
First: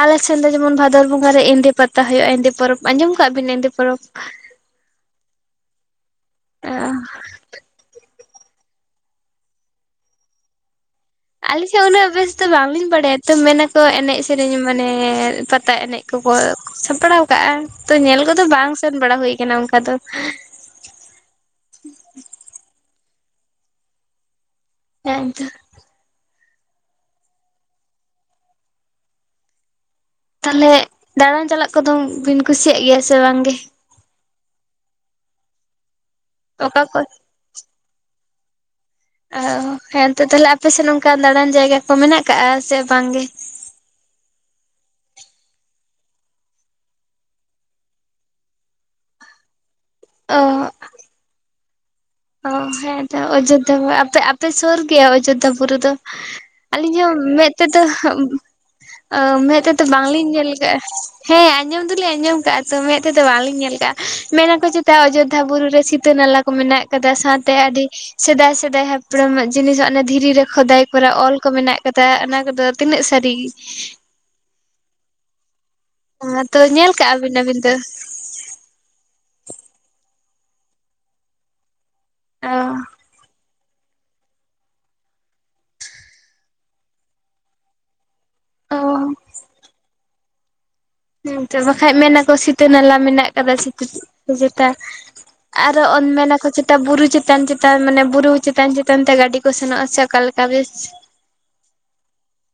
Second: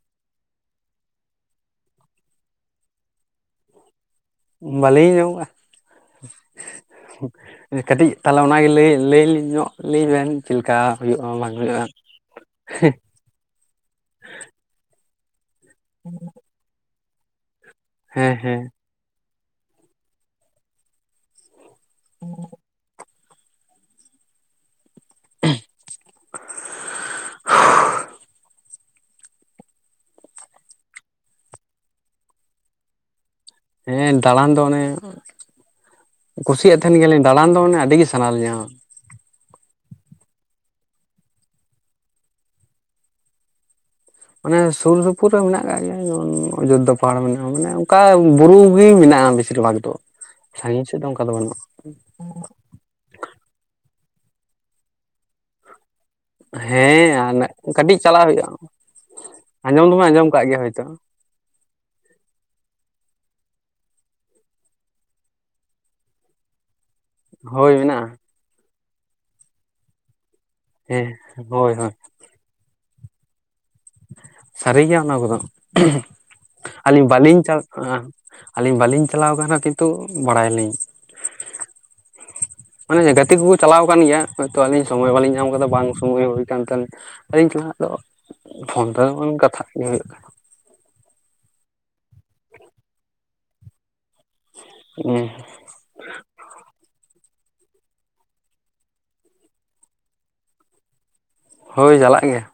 ᱟᱞᱮ ᱥᱮᱱ ᱫᱚ ᱡᱮᱢᱚᱱ ᱵᱷᱟᱫᱚᱨ ᱵᱚᱸᱜᱟ ᱨᱮ ᱮᱸᱫᱤ ᱯᱟᱛᱟ ᱦᱩᱭᱩᱜᱼᱟ᱾ ᱮᱸᱫᱤ ᱯᱚᱨᱚᱵᱽ ᱟᱸᱡᱚᱢ ᱠᱟᱜ ᱵᱤᱱ ᱮᱸᱫᱤ ᱯᱚᱨᱚᱵᱽ? ᱵᱟᱞᱤᱧ ᱟᱸᱡᱚᱢ ᱠᱟᱜᱼᱟ᱾ ᱠᱟᱹᱴᱤᱡ ᱛᱟᱦᱚᱞᱮ ᱚᱱᱟᱜᱮ ᱞᱟᱹᱭ ᱞᱟᱹᱭ ᱧᱚᱜ ᱞᱤᱧ ᱵᱮᱱ ᱪᱮᱫ ᱞᱮᱠᱟ? ᱦᱩᱭᱩᱜᱼᱟ ᱵᱟᱝ ᱟᱞᱤᱧ ᱥᱮ ᱦᱩᱭᱩᱜᱼᱟ ᱩᱱᱟᱜ ᱵᱮᱥ ᱫᱚ ᱵᱟᱝ ᱞᱤᱧ ᱵᱟᱲᱟᱭᱟ᱾ ᱛᱚ ᱢᱮᱱ ᱟᱠᱚ ᱮᱱᱮᱡ-ᱥᱮᱨᱮᱧ ᱢᱟᱱᱮ ᱯᱟᱛᱟ ᱮᱱᱮᱡ ᱠᱚᱠᱚ ᱥᱟᱯᱲᱟᱣ ᱠᱟᱜᱼᱟ ᱛᱚ ᱧᱮᱞ ᱦᱮᱸ ᱠᱚᱫᱚ ᱦᱮᱸ ᱵᱟᱝ ᱥᱮᱱ ᱵᱟᱲᱟ ᱦᱩᱭ ᱠᱟᱱᱟ ᱚᱱᱠᱟ ᱫᱚ᱾ ᱦᱮ ᱮᱱ ᱛᱚ᱾ ᱛᱟᱦᱚᱞᱮ ᱫᱟᱬᱟᱱ ᱪᱟᱞᱟᱜ ᱠᱚᱫᱚ ᱵᱤᱱ ᱠᱩᱥᱤᱭᱟᱜ ᱜᱮᱭᱟ᱾ ᱥᱮ ᱵᱟᱝ ᱜᱮ? ᱦᱮᱸ ᱫᱟᱬᱟᱱ ᱫᱚ ᱚᱱᱮ ᱠᱩᱥᱤᱭᱟᱜ ᱚᱠᱟ ᱛᱟᱦᱮᱱ ᱠᱚ ᱜᱮᱭᱟᱞᱤᱧ᱾ ᱫᱟᱬᱟᱱ ᱫᱚ ᱢᱟᱱᱮ ᱟᱹᱰᱤ ᱜᱮ ᱥᱟᱱᱟ ᱞᱤᱧᱟᱹ᱾ ᱚᱻ ᱦᱮᱸᱛᱚ ᱛᱟᱦᱚᱞᱮ ᱟᱯᱮᱥᱮᱫ ᱚᱱᱠᱟ ᱫᱟᱬᱟᱱ ᱡᱟᱭᱜᱟ ᱠᱚ ᱢᱮᱱᱟᱜ ᱟᱠᱟᱜ ᱥᱮ ᱵᱟᱝ ᱜᱮ? ᱟᱱᱮ ᱥᱩᱨ ᱥᱩᱯᱩᱨ ᱨᱮ ᱢᱮᱱᱟᱜ ᱟᱠᱟᱟᱜ ᱜᱮᱭᱟ ᱡᱮᱢᱚᱱ ᱚᱡᱳᱫᱽᱫᱷᱟ ᱯᱟᱦᱟᱲ ᱢᱮᱱᱟᱜᱼᱟ ᱢᱟᱱᱮ ᱚᱱᱠᱟ ᱵᱩᱨᱩ ᱜᱮ ᱢᱮᱱᱟᱜᱼᱟ ᱵᱮᱥᱤ᱾ ᱪᱮᱫ ᱦᱚ ᱵᱟᱝ ᱛᱚ᱾ ᱚᱻ ᱤᱧ ᱥᱮᱫ ᱫᱚ ᱚᱱᱠᱟ ᱫᱚ ᱵᱟᱹᱱᱩᱜᱼᱟ᱾ ᱚ ᱦᱮᱸ ᱛᱚ ᱚᱡᱳᱫᱽᱫᱷᱟ, ᱟᱯᱮ ᱟᱯᱮ ᱥᱩᱨ ᱜᱮᱭᱟ ᱚᱡᱳᱫᱽᱫᱷᱟ ᱵᱩᱨᱩ ᱫᱚ? ᱟᱹᱞᱤᱧ ᱦᱮᱸ ᱦᱚᱸ ᱟᱨ ᱢᱮᱸᱫ ᱛᱮᱫᱚᱼᱼ ᱠᱟᱹᱴᱤᱡ ᱪᱟᱞᱟᱜ ᱦᱩᱭᱩᱜᱼᱟ ᱢᱮᱫ ᱛᱮᱫᱚ ᱟᱸᱡᱚᱢ ᱫᱚᱵᱮᱱ ᱟᱸᱡᱚᱢ ᱵᱟᱝᱞᱤᱧ ᱠᱟᱜ ᱧᱮᱞ ᱜᱮᱭᱟ ᱦᱳᱭᱛᱳ ᱠᱟᱜᱼᱟ᱾ ᱦᱮᱸ ᱟᱸᱡᱚᱢ ᱫᱚᱞᱤᱧ ᱟᱸᱡᱚᱢ ᱠᱟᱜᱼᱟ ᱛᱚ, ᱢᱮᱫ ᱛᱮᱫᱚ ᱵᱟᱝᱞᱤᱧ ᱧᱮᱞ ᱠᱟᱜᱼᱟ᱾ ᱢᱮᱱᱟᱠᱚ ᱪᱮᱛᱟ ᱚᱡᱳᱫᱽᱫᱷᱟ ᱵᱩᱨᱩ ᱨᱮ ᱫᱤᱛᱼᱼ ᱥᱤᱛᱟᱹ ᱱᱟᱞᱟ ᱠᱚ ᱢᱮᱱᱟᱜ ᱟᱠᱟᱫᱟ ᱥᱟᱶᱛᱮ ᱦᱳᱭ ᱟᱹᱰᱤ ᱢᱮᱱᱟᱜᱼᱟ ᱥᱮᱫᱟᱭ ᱥᱮᱫᱟᱭ ᱦᱟᱯᱲᱟᱢᱟᱜ ᱡᱤᱱᱤᱥ ᱚᱱᱟ ᱫᱷᱤᱨᱤ ᱨᱮᱼᱼ ᱠᱷᱚᱫᱟᱭ ᱦᱮᱸ ᱠᱚᱨᱟ ᱚᱞ ᱠᱚ ᱦᱳᱭ ᱢᱮᱱᱟᱜ ᱦᱳᱭ ᱠᱟᱫᱟ ᱚᱱᱟ ᱠᱚᱫᱚ ᱛᱤᱱᱟᱹᱜ ᱥᱟᱹᱨᱤ ᱥᱟᱹᱨᱤᱜᱮᱭᱟ ᱚᱱᱟ ᱠᱚᱫᱚ ᱛᱚ ᱧᱮᱞ ᱟᱹᱞᱤᱧ ᱠᱟᱜᱼᱟ ᱵᱤᱱ ᱵᱟᱹᱞᱤᱧ ᱟᱹᱵᱤᱱ ᱫᱚ ᱪᱟᱞᱟᱜᱼᱟ᱾ ᱟᱹᱞᱤᱧ ᱵᱟᱞᱤᱧ ᱪᱟᱞᱟᱣ ᱟᱠᱟᱱᱟ ᱠᱤᱱᱛᱩ ᱵᱟᱲᱟᱭᱟᱞᱤᱧ ᱚ ᱢᱟᱱᱮ ᱜᱟᱛᱮ ᱠᱚᱠᱚ ᱪᱟᱞᱟᱣ ᱠᱟᱱ ᱜᱮᱭᱟ ᱦᱳᱭᱛᱚ ᱟᱞᱤᱧ ᱥᱚᱢᱚᱭ ᱵᱟᱞᱤᱧ ᱧᱟᱢ ᱟᱠᱟᱫᱟ ᱵᱟᱝ ᱥᱚᱢᱚᱭ ᱦᱩᱭ ᱠᱟᱱ ᱛᱤᱧ ᱟᱫᱚᱧ ᱥᱟᱞᱟᱜ ᱫᱚ ᱚ ᱯᱷᱳᱱ ᱛᱮ ᱨᱮᱦᱚᱸ ᱵᱤᱱ ᱠᱟᱛᱷᱟᱜ ᱜᱮ ᱦᱳᱭᱳᱜ ᱦᱮᱸ ᱛᱚ ᱵᱟᱠᱷᱟᱡ ᱢᱮᱱᱟᱠᱚ ᱥᱤᱛᱟᱹ ᱱᱟᱞᱟ ᱢᱮᱱᱟᱜ ᱠᱟᱫᱟ ᱥᱤᱛ ᱡᱮᱛᱟᱼᱼ ᱠᱟᱱᱟ ᱟᱨᱚ ᱚᱱ ᱢᱮᱱᱟᱠᱚ ᱪᱮᱛᱟ ᱵᱩᱨᱩ ᱪᱮᱛᱟᱱ ᱪᱮᱛᱟᱱ ᱢᱟᱱᱮ ᱵᱩᱨᱩ ᱪᱮᱛᱟᱱ-ᱪᱮᱛᱟᱱ ᱛᱮ ᱜᱟᱹᱰᱤ ᱠᱚ ᱥᱮᱱᱚᱜᱼᱟ ᱥᱮ ᱚᱠᱟᱞᱮᱠᱟ ᱵᱮᱥᱼᱼ [unintelligible] ᱦᱳᱭ ᱪᱟᱞᱟᱜ ᱜᱮᱭᱟ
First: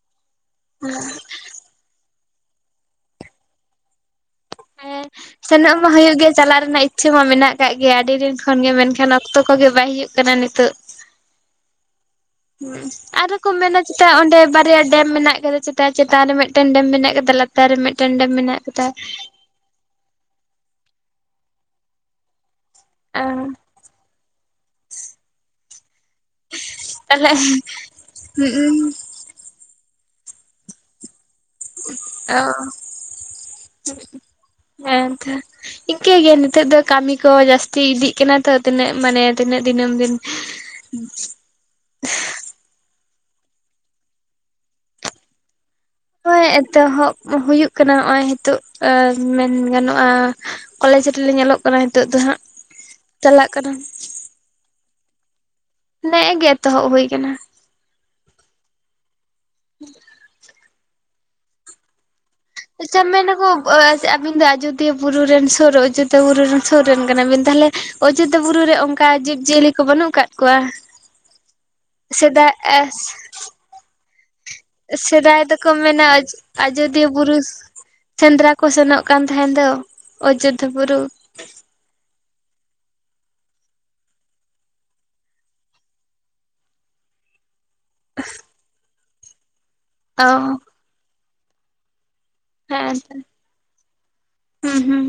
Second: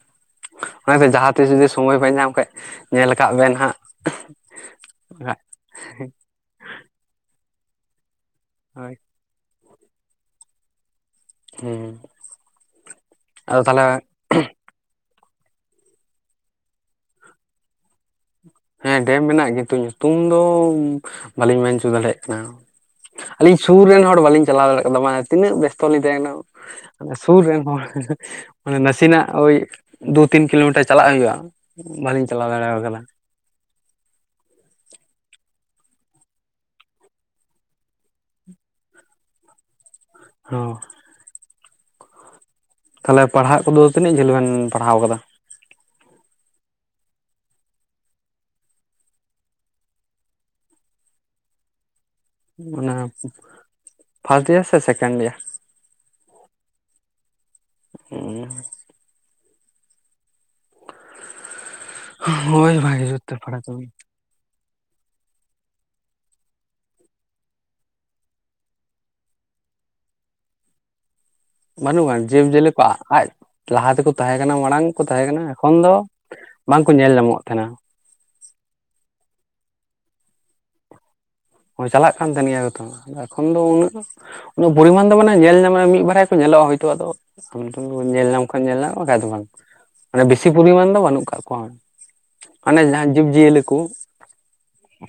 ᱦᱳᱭᱛᱚ ᱡᱟᱦᱟᱸ ᱛᱤᱥ ᱡᱩᱫᱤ ᱥᱚᱢᱚᱭ ᱯᱮ ᱧᱟᱢ ᱠᱷᱟᱱᱡ ᱧᱮᱞ ᱠᱟᱜ ᱵᱮᱱ ᱦᱟᱸᱜ᱾ [inaudible] ᱪᱟᱞᱟᱜ ᱢᱟ ᱦᱩᱭᱩᱜ ᱜᱮᱭᱟ ᱪᱟᱞᱟᱜ ᱨᱮᱱᱟᱜ ᱤᱪᱪᱷᱟᱹ ᱢᱟ ᱢᱮᱱᱟᱜ ᱠᱟᱜ ᱜᱮᱭᱟ, ᱟᱹᱰᱤ ᱫᱤᱱ ᱠᱷᱚᱱ ᱜᱮ ᱦᱳᱭ ᱢᱮᱱᱠᱷᱟᱱᱼᱼ ᱚᱠᱛᱚ ᱠᱚᱜᱮ ᱵᱟᱭ ᱦᱩᱭᱩᱜ ᱠᱟᱱᱟ ᱱᱤᱛᱚᱜ᱾ ᱦᱩᱸ ᱦᱩᱸ ᱟᱨᱚ ᱠᱚ ᱟᱫᱚ ᱢᱮᱱᱟ ᱛᱟᱦᱚᱞᱮ ᱪᱮᱫᱟ ᱚᱸᱰᱮ ᱵᱟᱨᱭᱟ ᱰᱮᱢ ᱢᱮᱱᱟᱜᱼᱟ ᱪᱮᱛᱟᱱ ᱨᱮ ᱢᱤᱫᱴᱟᱝ ᱰᱮᱢ ᱢᱮᱱᱟᱜ ᱟᱠᱟᱫᱟ ᱞᱟᱛᱟᱨ ᱨᱮ ᱢᱤᱫᱴᱮᱱ ᱰᱮᱢ ᱢᱮᱱᱟᱜ ᱟᱠᱟᱫᱟ᱾ ᱦᱮᱸ ᱰᱮᱢ ᱢᱮᱱᱟᱜ ᱠᱤᱱᱛᱩ ᱧᱩᱛᱩᱢ ᱫᱚ ᱵᱟᱹᱞᱤᱧ ᱢᱮᱱ ᱦᱚᱪᱚ ᱫᱟᱲᱮᱭᱟᱜ ᱠᱟᱱᱟ ᱟᱹᱞᱤᱧᱼᱼ ᱥᱩᱨ ᱨᱮᱱ ᱦᱚᱲ ᱵᱟᱞᱤᱧ ᱪᱟᱞᱟᱣ ᱫᱟᱲᱮ ᱠᱟᱣᱫᱟ ᱢᱟ ᱛᱤᱱᱟᱹᱜ ᱵᱮᱥᱛᱚ ᱞᱤᱧ ᱛᱟᱦᱮᱸ ᱠᱟᱱᱟ᱾ ᱛᱟᱦᱞᱮ ᱥᱩᱨ ᱨᱮᱱ ᱦᱚᱲ ᱢᱟᱱᱮ ᱱᱟᱥᱮᱱᱟᱜ ᱳᱭᱼᱼ ᱫᱩ ᱛᱤᱱ ᱠᱤᱞᱳᱢᱤᱴᱟᱨ ᱪᱟᱞᱟᱜ ᱦᱩᱭᱩᱜᱼᱟ ᱵᱟᱹᱞᱤᱧ ᱪᱟᱞᱟᱣ ᱫᱟᱲᱮᱭᱟ ᱠᱟᱫᱟ ᱦᱮᱸ ᱮᱱᱛᱮ ᱤᱝᱠᱟᱹ ᱜᱮ ᱱᱤᱛᱚᱜ ᱫᱚ ᱠᱟᱹᱢᱤ ᱠᱚ ᱡᱟᱹᱥᱛᱤ ᱤᱫᱤᱜ ᱠᱟᱱᱟ ᱛᱚ ᱛᱤᱱᱟᱹᱜ ᱢᱟᱱᱮ ᱛᱤᱱᱟᱹᱜ ᱫᱤᱱᱟᱹᱢ ᱫᱤᱱ ᱦᱚᱸ [inaudible] ᱛᱷᱟᱞᱮ ᱯᱟᱲᱦᱟᱜ ᱠᱩᱫᱚ ᱛᱤᱱᱟᱹᱜ ᱡᱷᱟᱹᱞ ᱵᱮᱱ ᱯᱟᱲᱦᱟᱣ ᱠᱟᱫᱟ? ᱦᱳᱭ ᱮᱛᱚᱦᱚᱵ ᱦᱩᱭᱩᱜ ᱠᱟᱱᱟ ᱱᱚᱜ-ᱚᱭ ᱦᱤᱛᱳᱜ ᱢᱮᱱ ᱜᱟᱱᱚᱜ-ᱟ ᱾ ᱠᱚᱞᱮᱡᱽ ᱨᱮ ᱞᱤᱧ ᱚᱞᱚᱜ ᱠᱟᱱᱟ ᱦᱤᱛᱚᱜ ᱫᱚ ᱦᱟᱸᱜ ᱾ ᱚᱱᱟ ᱯᱷᱟᱥᱴ ᱰᱤᱭᱟᱨ ᱥᱮ ᱥᱮᱠᱮᱱᱰ ᱰᱤᱭᱟᱨ ᱱᱮᱜᱮ ᱜᱮ ᱮᱛᱚᱦᱚᱵ ᱦᱳᱭ ᱠᱟᱱᱟ᱾ ᱦᱩᱸᱻ ᱦᱳᱭ ᱟᱪᱪᱷᱟ ᱵᱷᱟᱜᱮ ᱡᱩᱛ ᱢᱮᱱᱟ ᱛᱮ ᱠᱚ ᱯᱟᱲᱦᱟᱣ ᱛᱟᱵᱚᱱ [inaudible] ᱟᱵᱤᱱ ᱫᱚ ᱟᱡᱚᱫᱤᱭᱟᱹ ᱵᱩᱨᱩ ᱨᱮᱱ ᱥᱩᱨ ᱟᱡᱳᱫᱷᱟ ᱵᱩᱨᱩ ᱨᱮᱱ ᱥᱩᱨ ᱨᱮᱱ ᱠᱟᱱᱟᱵᱤᱱ ᱛᱟᱦᱚᱞᱮ ᱚᱡᱳᱫᱷᱟ ᱵᱩᱨᱩ ᱨᱮ ᱚᱱᱠᱟ ᱡᱤᱵᱼᱼ ᱡᱤᱭᱟᱹᱞᱤ ᱠᱚ ᱵᱟᱹᱱᱩᱜ ᱟᱠᱟᱫ ᱠᱚᱣᱟ? ᱵᱟᱹᱱᱩᱜ-ᱟ ᱡᱤᱵᱽ-ᱡᱤᱭᱟᱹ ᱥᱮᱫᱟᱭ ᱠᱚᱣᱟᱜ ᱟᱡ ᱞᱟᱦᱟ ᱛᱮ ᱠᱚ ᱛᱟᱦᱮᱸ ᱠᱟᱱᱟ ᱢᱟᱲᱟᱝ ᱠᱚ ᱛᱟᱦᱮᱸ ᱥᱮᱫᱟᱭ ᱠᱟᱱᱟ ᱫᱚᱠᱚ ᱮᱠᱷᱚᱱ ᱫᱚ ᱢᱮᱱᱟ ᱵᱟᱝ ᱠᱚ ᱟᱡᱚᱫᱤᱭᱟᱹ ᱧᱮᱞ ᱵᱩᱨᱩ ᱧᱟᱢᱚᱜ ᱛᱟᱦᱮᱸ ᱱᱟ ᱾ ᱥᱮᱸᱫᱽᱨᱟ ᱠᱚ ᱥᱮᱱᱚᱜ ᱠᱟᱱ ᱛᱟᱦᱮᱸᱱ ᱫᱚ ᱚᱡᱳᱫᱽᱫᱷᱟ ᱵᱩᱨᱩ᱾ ᱦᱳᱭ ᱪᱟᱞᱟᱜ ᱠᱟᱱ ᱛᱟᱦᱮᱱ ᱜᱮᱭᱟ ᱠᱚ ᱛᱚ ᱮᱠᱷᱚᱱ ᱫᱚ ᱩᱱᱟᱹᱜ ᱾ ᱩᱱᱟᱹᱜ ᱯᱚᱨᱤᱢᱟᱱ ᱫᱚ ᱢᱟᱱᱮ ᱧᱮᱞ ᱧᱟᱢ-ᱟ ᱢᱤᱫ ᱵᱟᱨᱭᱟ ᱠᱚ ᱧᱮᱞᱚᱜ-ᱟ ᱦᱳᱭᱛᱳ ᱟᱫᱚ [inaudible] ᱧᱮᱞ ᱧᱟᱢ ᱠᱷᱟᱱ ᱧᱮᱞ ᱧᱟᱢ ᱵᱟᱠᱷᱟᱱ ᱫᱚ ᱵᱟᱝ ᱢᱟᱱᱮ ᱚ ᱵᱤᱥᱤ ᱯᱚᱨᱤᱢᱟᱱ ᱫᱚ ᱵᱟᱹᱱᱩᱜ ᱠᱟᱜ ᱠᱚᱣᱟ ᱢᱟᱱᱮ ᱦᱮᱸ ᱡᱟᱦᱟᱸᱱ ᱡᱤᱵᱽ-ᱡᱤᱭᱟᱹᱞᱤ ᱠᱩ ᱦᱩᱸ ᱦᱩᱸ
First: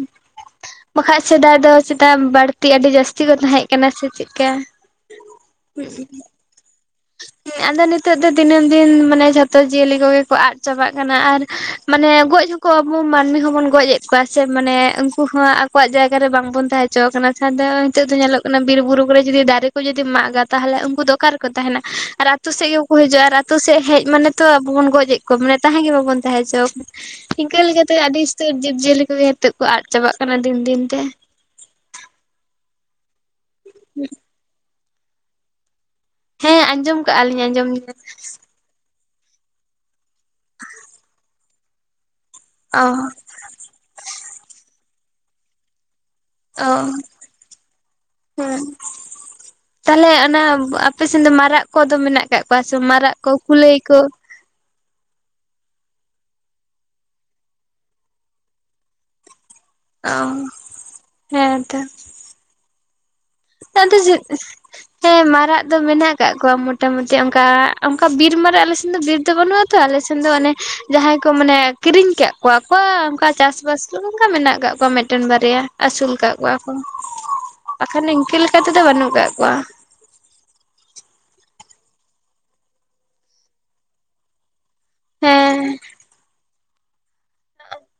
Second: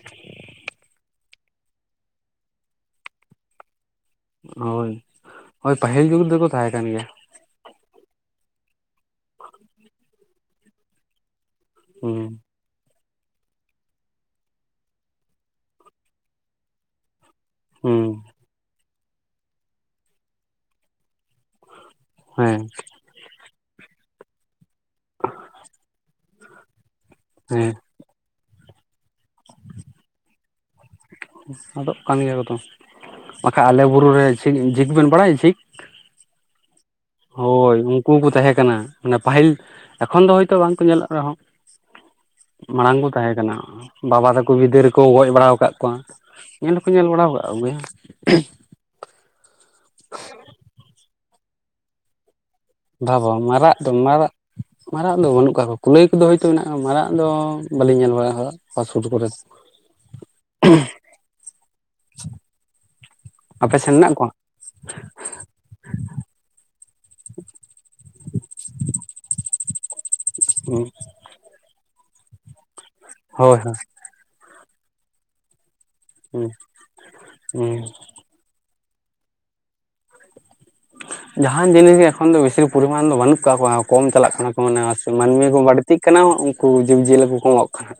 ᱵᱟᱠᱷᱟᱡ ᱥᱮᱫᱟᱭ ᱫᱚ ᱪᱮᱛᱟ ᱵᱟᱹᱲᱛᱤ ᱟᱹᱰᱤ ᱡᱟᱹᱥᱛᱤ ᱠᱚ ᱛᱟᱦᱮᱸᱜ ᱠᱟᱱᱟ ᱥᱮ ᱪᱮᱜ ᱦᱳᱭ ᱦᱳᱭ ᱯᱟᱹᱦᱤᱞ ᱡᱩᱜᱽ ᱨᱮ ᱫᱚ ᱠᱚ ᱛᱟᱦᱮᱸ ᱠᱟᱱ ᱜᱮᱭᱟ ᱾ ᱦᱮᱸ ᱟᱫᱚ ᱱᱤᱛᱚᱜ ᱫᱚ ᱫᱤᱱᱟᱹᱢ ᱫᱤᱱ ᱢᱟᱱᱮ ᱡᱷᱚᱛᱚ ᱡᱤᱭᱟᱹᱞᱤ ᱠᱚ ᱜᱮᱠᱚ ᱟᱫ ᱪᱟᱵᱟᱜ ᱠᱟᱱᱟ᱾ ᱟᱨ ᱢᱟᱱᱮ ᱦᱩᱸ ᱜᱚᱡ [inaudible] ᱟᱵᱚ ᱢᱟᱹᱱᱢᱤ ᱦᱚᱵᱚᱱ ᱜᱚᱡ ᱮᱫ ᱠᱚᱣᱟ ᱥᱮ ᱢᱟᱱᱮ ᱩᱱᱠᱩ ᱦᱚᱸ ᱟᱠᱚᱣᱟᱜ ᱡᱟᱭᱜᱟ ᱨᱮ ᱵᱟᱝᱵᱚᱱ ᱛᱟᱦᱮᱸ ᱦᱚᱪᱚ ᱠᱟᱱᱟ ᱟᱫᱚ ᱱᱤᱛᱚᱜ ᱦᱩᱸ ᱫᱚ ᱧᱮᱞᱚᱜ ᱠᱟᱱᱟ ᱵᱤᱨ-ᱵᱩᱨᱩ ᱠᱚᱨᱮ ᱡᱩᱫᱤ ᱫᱟᱨᱮ ᱠᱚ ᱡᱩᱫᱤᱢ ᱢᱟᱸᱜᱟ ᱛᱟᱦᱞᱮ ᱩᱱᱠᱩ ᱫᱚ ᱚᱠᱟ ᱨᱮᱠᱚ ᱛᱟᱦᱮᱸ ᱱᱟ᱾ ᱟᱨ ᱟᱛᱳ ᱦᱮᱸ ᱥᱮᱜ ᱜᱮᱠᱩ ᱦᱤᱡᱩᱜ-ᱟ ᱟᱨ ᱟᱛᱳ ᱥᱮᱜ ᱦᱮᱡ ᱢᱟᱱᱮ ᱛᱚ ᱟᱵᱚ ᱵᱚᱱ ᱜᱚᱡ ᱮᱫ ᱠᱚᱣᱟ ᱢᱟᱱᱮ ᱛᱟᱦᱮᱸ ᱜᱮ ᱵᱟᱵᱚᱱ ᱛᱟᱦᱮᱸ ᱪᱚ ᱣᱟᱠᱩ ᱤᱝᱠᱟᱹ ᱦᱮᱸ ᱞᱮᱠᱟ ᱛᱮ ᱟᱹᱰᱤ ᱩᱥᱛᱟᱹᱨ ᱡᱤᱵᱽ-ᱡᱤᱭᱟᱹᱞᱤ ᱠᱚᱜᱮ ᱱᱤᱛᱚᱜ ᱠᱚ ᱟᱫ ᱪᱟᱵᱟᱜ ᱠᱟᱱᱟ ᱫᱤᱱ ᱫᱤᱱ ᱛᱮ ᱟᱫᱚᱜ ᱠᱟᱱ ᱜᱮᱭᱟ ᱠᱚ ᱛᱚ, ᱵᱟᱠᱷᱟᱡ ᱟᱞᱮ ᱵᱩᱨᱩ ᱨᱮ ᱪᱷᱤᱠ ᱡᱷᱤᱠ ᱵᱤᱱ ᱵᱟᱲᱟᱭᱟ ᱡᱷᱤᱠ? ᱦᱮᱸ ᱟᱸᱡᱚᱢ ᱠᱟᱜᱼᱟ ᱞᱤᱧ ᱟᱸᱡᱚᱢ ᱦᱳᱭ ᱩᱱᱠᱩ ᱦᱩᱠᱩ ᱛᱟᱦᱮᱸ ᱠᱟᱱᱟ ᱾ ᱢᱟᱱᱮ ᱯᱟᱹᱦᱤᱞ ᱮᱠᱷᱚᱱ ᱫᱚ ᱦᱳᱭᱛᱚ ᱵᱟᱝ ᱠᱚ ᱧᱮᱞᱚᱜ ᱨᱮᱦᱚᱸ, ᱚ ᱢᱟᱲᱟᱝ ᱠᱚ ᱛᱟᱦᱮᱸ ᱠᱟᱱᱟ ᱾ ᱵᱟᱵᱟ ᱛᱟᱠᱩ ᱵᱤᱫᱟᱹᱞ ᱠᱚ ᱜᱚᱡ ᱵᱟᱲᱟᱣ ᱠᱟᱜ ᱠᱚᱣᱟ᱾ ᱚ, ᱧᱮᱞ ᱦᱚᱸᱠᱚ ᱧᱮᱞ ᱵᱟᱲᱟ ᱟᱠᱟᱫ ᱠᱚᱜᱮᱭᱟ ᱦᱮᱸ ᱾ ᱛᱟᱞᱦᱮ ᱚᱱᱟ ᱟᱯᱮ ᱥᱮᱱ ᱫᱚ ᱢᱟᱨᱟᱜ ᱠᱚᱫᱚ ᱢᱮᱱᱟᱜ ᱠᱟᱜ ᱠᱚᱣᱟ ᱥᱮ ᱢᱟᱨᱟᱜ ᱠᱚ ᱠᱩᱞᱟᱹᱭ ᱠᱚ ᱢᱟᱨᱟᱫ ᱫᱚ ᱵᱟᱹᱱᱩᱜ ᱠᱟᱜ ᱠᱚᱣᱟ ᱠᱩᱞᱟᱹᱭ ᱠᱚᱫᱚ ᱦᱳᱭᱛᱳ ᱢᱮᱱᱟᱜ-ᱟ ᱢᱟᱨᱟᱜ ᱫᱚ ᱵᱟᱹᱞᱤᱧ ᱧᱮᱞ ᱵᱟᱲᱟ ᱦᱟ ᱟᱨ ᱥᱩᱨ ᱠᱚᱨᱮ ᱚᱻ, ᱦᱮᱸ ᱛᱚ᱾ ᱟᱯᱮ ᱥᱮᱱ ᱟᱫᱚ ᱢᱮᱱᱟᱜ ᱪᱮᱫ, ᱠᱚᱣᱟ ᱦᱮᱸ ᱢᱟᱨᱟᱜ ᱫᱚ ᱢᱮᱱᱟᱜ ᱠᱟᱜ ᱠᱚᱣᱟ ᱢᱚ ᱢᱚᱴᱟᱢᱚᱴᱤ ᱚᱱᱠᱟ, ᱚᱝᱠᱟ ᱵᱤᱨ ᱢᱟᱨᱟᱜ ᱟᱞᱮ ᱥᱮᱱ ᱫᱚ ᱵᱤᱨ ᱫᱚ ᱵᱟᱹᱱᱩᱜᱼᱟ ᱛᱚ, ᱟᱞᱮ ᱥᱮᱱ ᱫᱚ ᱚᱱᱮ ᱦᱩᱸ ᱡᱟᱦᱟᱸᱭ ᱠᱚ ᱢᱟᱱᱮ ᱠᱤᱨᱤᱧ ᱠᱮᱭᱟᱜ ᱠᱚᱣᱟ ᱠᱚ, ᱚᱱᱠᱟ ᱦᱳᱭ ᱦᱳᱭ ᱪᱟᱥᱵᱟᱥ ᱫᱚ ᱚᱱᱠᱟ ᱢᱮᱱᱟᱜ ᱟᱠᱟᱫ ᱠᱚᱣᱟ ᱢᱤᱫᱴᱮᱱ ᱵᱟᱨᱭᱟ, ᱟᱹᱥᱩᱞ ᱠᱟᱜ ᱦᱩᱸ ᱠᱚᱣᱟ ᱠᱚ᱾ ᱦᱩᱸ᱾ ᱱᱤᱝᱠᱟᱹ ᱞᱮᱠᱟ ᱛᱮᱫᱚ ᱵᱟᱹᱱᱩᱜ ᱠᱟᱜ ᱠᱚᱣᱟ᱾ ᱡᱟᱦᱟᱸᱱ ᱡᱤᱱᱤᱥ ᱜᱮ ᱮᱠᱷᱚᱱ ᱫᱚ ᱵᱮᱥᱤ ᱯᱚᱨᱤᱢᱟᱱ ᱫᱚ ᱵᱟᱹᱱᱩᱜ ᱠᱟᱜ ᱠᱚᱣᱟ, ᱠᱚᱢ ᱪᱟᱞᱟᱜ ᱠᱟᱱᱟ [unintelligible] ᱢᱟᱹᱱᱢᱤ ᱦᱮᱸ᱾ ᱠᱚ ᱵᱟᱹᱲ ᱛᱤᱜ ᱠᱟᱱᱟ, ᱩᱱ ᱠᱩ ᱡᱤᱵᱽᱼᱡᱤᱭᱟᱹᱞᱤ ᱠᱚ ᱠᱚ ᱢᱚᱜ ᱠᱟᱱᱟ᱾